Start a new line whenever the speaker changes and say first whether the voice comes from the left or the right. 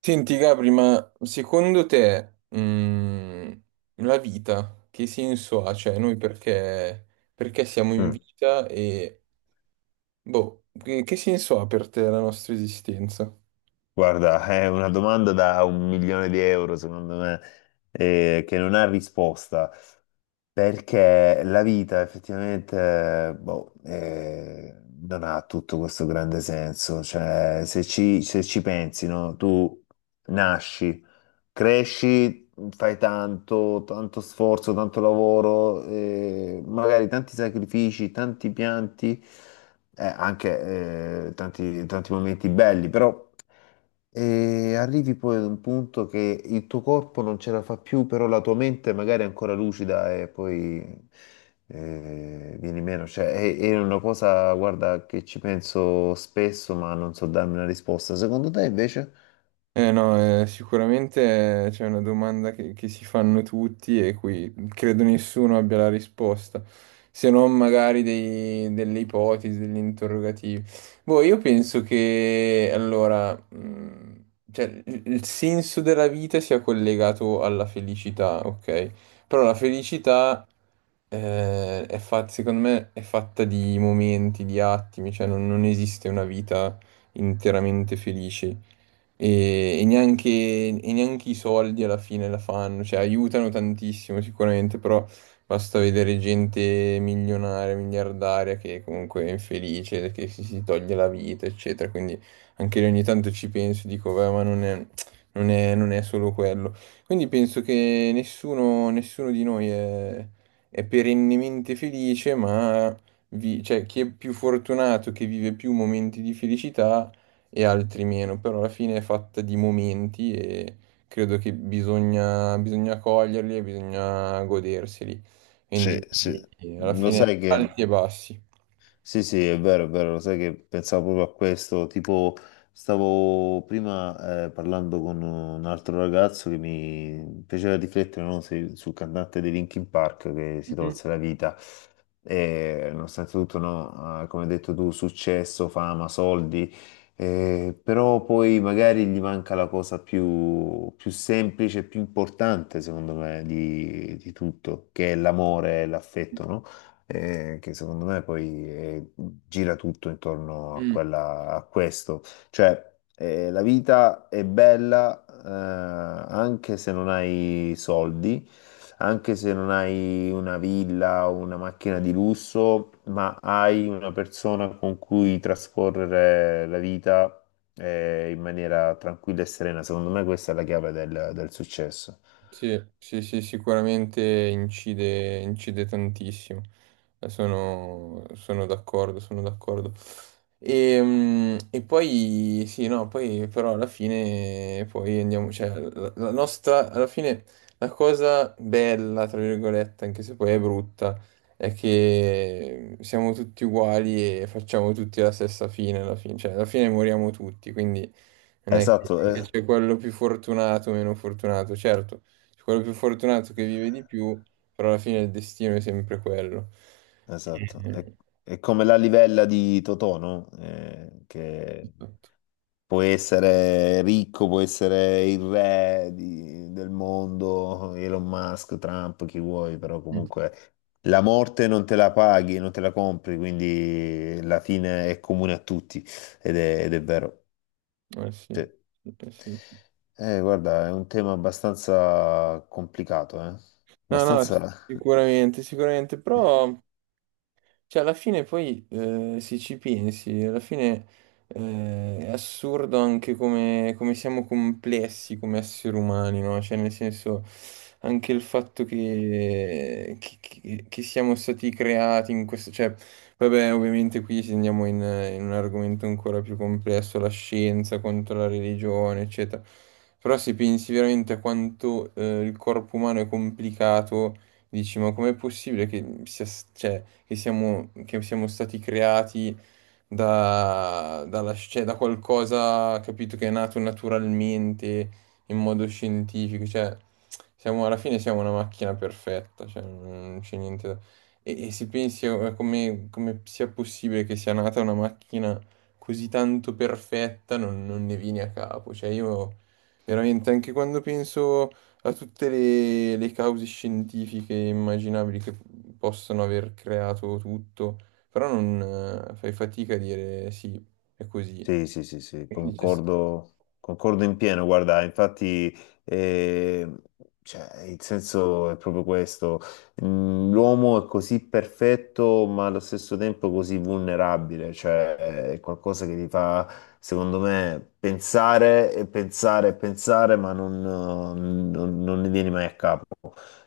right: Senti, Gabri, ma secondo te, la vita che senso ha? Cioè, noi perché siamo in
left: Mm.
right: vita e, boh, che senso ha per te la nostra esistenza?
left: Guarda, è una domanda da un milione di euro, secondo me, che non ha risposta, perché la vita effettivamente, boh, non ha tutto questo grande senso. Cioè, se ci pensi, no? Tu nasci, cresci, fai tanto, tanto sforzo, tanto lavoro, magari tanti sacrifici, tanti pianti, anche tanti tanti momenti belli, però. E arrivi poi ad un punto che il tuo corpo non ce la fa più, però la tua mente magari è ancora lucida e poi vieni meno. Cioè, è una cosa, guarda, che ci penso spesso, ma non so darmi una risposta. Secondo te invece?
right: Eh no, sicuramente c'è una domanda che si fanno tutti e cui credo nessuno abbia la risposta, se non magari delle ipotesi, degli interrogativi. Boh, io penso che allora, cioè, il senso della vita sia collegato alla felicità, ok? Però la felicità è fatta, secondo me, è fatta di momenti, di attimi, cioè non esiste una vita interamente felice e neanche i soldi alla fine la fanno, cioè aiutano tantissimo sicuramente, però basta vedere gente milionaria, miliardaria che comunque è infelice, che si toglie la vita, eccetera, quindi anche lì ogni tanto ci penso e dico, beh, ma non è, non è solo quello. Quindi penso che nessuno di noi è perennemente felice, ma cioè, chi è più fortunato, che vive più momenti di felicità, e altri meno, però alla fine è fatta di momenti e credo che bisogna coglierli e bisogna goderseli.
left: Sì,
right: Quindi
left: sì.
right: alla
left: Lo
right: fine
left: sai che.
right: alti e bassi.
left: Sì, sì, è vero, lo sai che pensavo proprio a questo, tipo stavo prima parlando con un altro ragazzo che mi piaceva riflettere no, sul cantante dei Linkin Park che si tolse la vita e nonostante tutto, no, come hai detto tu, successo, fama, soldi, però poi magari gli manca la cosa più, più semplice, più importante secondo me di tutto, che è l'amore e l'affetto, no? Che secondo me poi gira tutto intorno a quella, a questo. Cioè, la vita è bella anche se non hai soldi, anche se non hai una villa o una macchina di lusso, ma hai una persona con cui trascorrere la vita. In maniera tranquilla e serena, secondo me questa è la chiave del successo.
right: Sì, sì, sì, sicuramente incide tantissimo. Sono d'accordo, sono d'accordo. E poi, sì, no, poi però alla fine, poi andiamo, cioè, la nostra, alla fine, la cosa bella, tra virgolette, anche se poi è brutta, è che siamo tutti uguali e facciamo tutti la stessa fine alla fine, cioè alla fine moriamo tutti, quindi...
left: Esatto,
right: Che
left: eh,
right: c'è quello più fortunato, meno fortunato, certo, c'è quello più fortunato che vive di più, però alla fine il destino è sempre quello. Eh,
left: Esatto, è,
right: Eh,
left: è come la livella di Totò, no? Che
right: esatto.
left: può essere ricco, può essere il re del mondo, Elon Musk, Trump, chi vuoi, però
right: Mm.
left: comunque la morte non te la paghi, non te la compri, quindi la fine è comune a tutti ed è vero.
right: Eh sì,
left: Sì.
right: eh sì.
left: Guarda, è un tema abbastanza complicato, eh?
right: No, no,
left: Abbastanza.
right: sicuramente, sicuramente, però. Cioè, alla fine poi, se ci pensi, alla fine è assurdo anche come siamo complessi come esseri umani, no? Cioè, nel senso, anche il fatto che siamo stati creati in questo... Cioè, vabbè, ovviamente qui se andiamo in un argomento ancora più complesso, la scienza contro la religione, eccetera. Però se pensi veramente a quanto il corpo umano è complicato. Dici, ma com'è possibile che sia, cioè, che siamo stati creati cioè, da qualcosa, capito, che è nato naturalmente, in modo scientifico? Cioè, siamo, alla fine siamo una macchina perfetta, cioè, non c'è niente da... E se pensi a come sia possibile che sia nata una macchina così tanto perfetta, non ne vieni a capo. Cioè, io veramente anche quando penso a tutte le cause scientifiche immaginabili che possono aver creato tutto, però non fai fatica a dire sì, è così.
left: Sì, sì, sì, sì,
right: Quindi c'è-
left: concordo, concordo in pieno, guarda, infatti, eh, cioè, il senso è proprio questo. L'uomo è così perfetto ma allo stesso tempo così vulnerabile, cioè è qualcosa che ti fa, secondo me, pensare e pensare e pensare, ma non ne vieni mai a capo,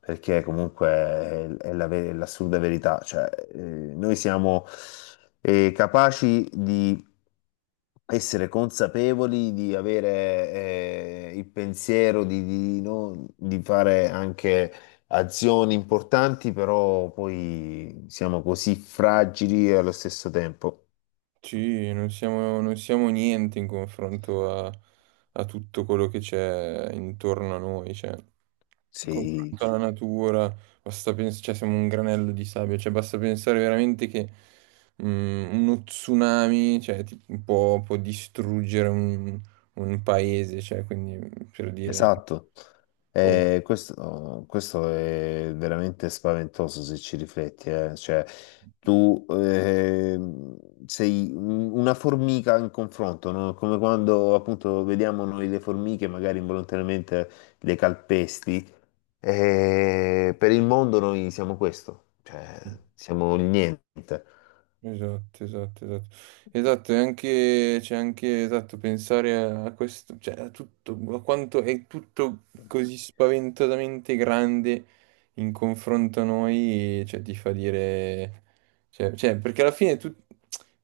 left: perché comunque è la l'assurda verità, cioè, noi siamo, capaci di essere consapevoli di avere il pensiero di no- di fare anche azioni importanti, però poi siamo così fragili e allo stesso tempo.
right: sì, non siamo niente in confronto a, a tutto quello che c'è intorno a noi, cioè.
left: Sì.
right: Confronto alla natura, basta cioè siamo un granello di sabbia, cioè basta pensare veramente che uno tsunami, cioè, può distruggere un, paese, cioè, quindi per dire... cioè,
left: Esatto.
right: boh.
left: Questo è veramente spaventoso se ci rifletti, eh. Cioè, tu sei una formica in confronto, no? Come quando appunto vediamo noi le formiche, magari involontariamente le calpesti. Per il mondo noi siamo questo, cioè siamo il niente.
right: Esatto, esatto, esatto. Esatto, e anche, c'è anche, esatto, pensare a questo, cioè a tutto, a quanto è tutto così spaventosamente grande in confronto a noi, cioè ti fa dire, cioè, perché alla fine tu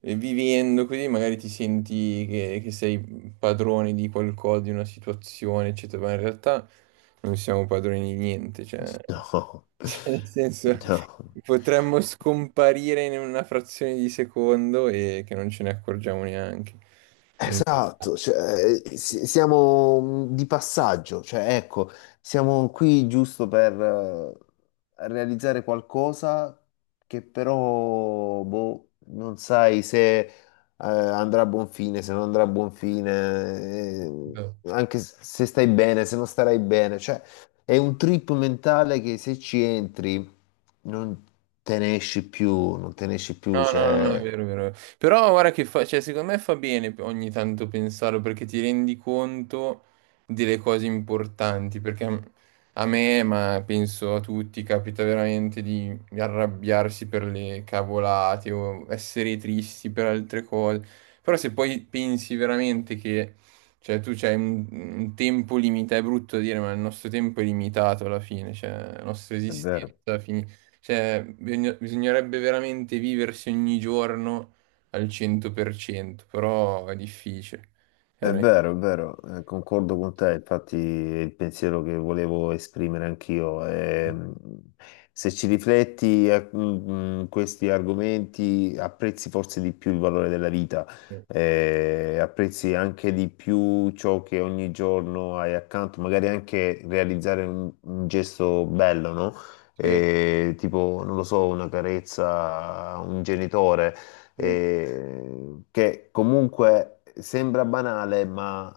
right: vivendo così magari ti senti che sei padrone di qualcosa, di una situazione, eccetera, ma in realtà non siamo padroni di niente, cioè...
left: No,
right: Cioè, nel senso,
left: no.
right: potremmo scomparire in una frazione di secondo e che non ce ne accorgiamo neanche. Quindi.
left: Esatto, cioè, siamo di passaggio, cioè, ecco, siamo qui giusto per realizzare qualcosa che però boh, non sai se andrà a buon fine, se non andrà a buon fine, eh,
right: No.
left: anche se stai bene, se non starai bene, cioè è un trip mentale che se ci entri non te ne esci più, non te ne esci più,
right: No, no, no, no, è
left: cioè.
right: vero, è vero. Però guarda che fa, cioè, secondo me fa bene ogni tanto pensarlo perché ti rendi conto delle cose importanti, perché a me, ma penso a tutti, capita veramente di arrabbiarsi per le cavolate o essere tristi per altre cose. Però se poi pensi veramente che, cioè, tu c'hai un, tempo limitato, è brutto dire, ma il nostro tempo è limitato alla fine, cioè, la nostra
left: È vero.
right: esistenza finisce. Cioè, bisognerebbe veramente viversi ogni giorno al 100%, però è difficile.
left: È
right: Veramente.
left: vero, è vero, concordo con te, infatti è il pensiero che volevo esprimere anch'io. Se ci rifletti, questi argomenti apprezzi forse di più il valore della vita,
right: Sì,
left: apprezzi anche di più ciò che ogni giorno hai accanto, magari anche realizzare un gesto bello, no?
right: sì,
left: Tipo, non lo so, una carezza a un genitore
right: sì,
left: che comunque sembra banale, ma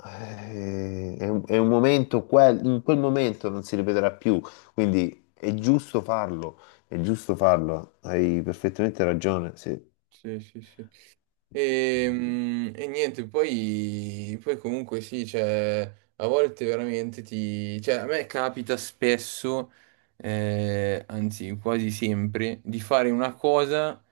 left: è un momento, in quel momento non si ripeterà più, quindi è giusto farlo, hai perfettamente ragione, sì.
right: sì, sì, sì. E niente, poi comunque sì, cioè, a volte veramente ti... Cioè, a me capita spesso, anzi quasi sempre, di fare una cosa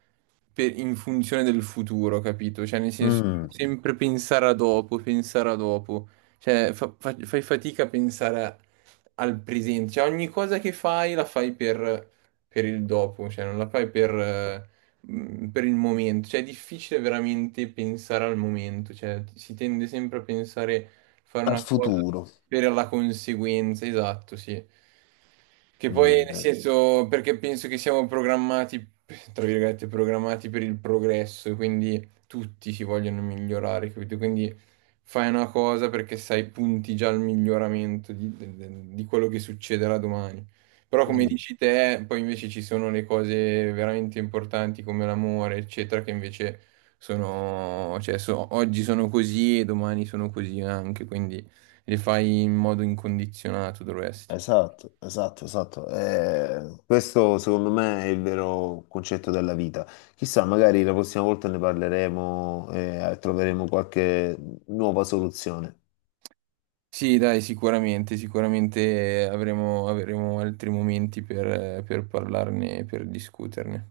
right: in funzione del futuro, capito? Cioè, nel senso,
left: Mm,
right: sempre pensare a dopo, pensare a dopo. Cioè, fai fatica a pensare al presente. Cioè, ogni cosa che fai la fai per il dopo, cioè, non la fai per il momento, cioè è difficile veramente pensare al momento, cioè si tende sempre a pensare, fare
left: al
right: una cosa
left: futuro.
right: per la conseguenza, esatto, sì. Che poi,
left: Mm,
right: nel
left: eh.
right: senso, perché penso che siamo programmati, tra virgolette, programmati per il progresso, e quindi tutti si vogliono migliorare, capito? Quindi fai una cosa perché sai, punti già al miglioramento di quello che succederà domani. Però come
left: Mm.
right: dici te, poi invece ci sono le cose veramente importanti come l'amore, eccetera, che invece sono, cioè, oggi sono così e domani sono così anche, quindi le fai in modo incondizionato, dovresti.
left: Esatto, esatto, esatto. Questo secondo me è il vero concetto della vita. Chissà, magari la prossima volta ne parleremo e troveremo qualche nuova soluzione.
right: Sì, dai, sicuramente, sicuramente avremo altri momenti per parlarne, per discuterne.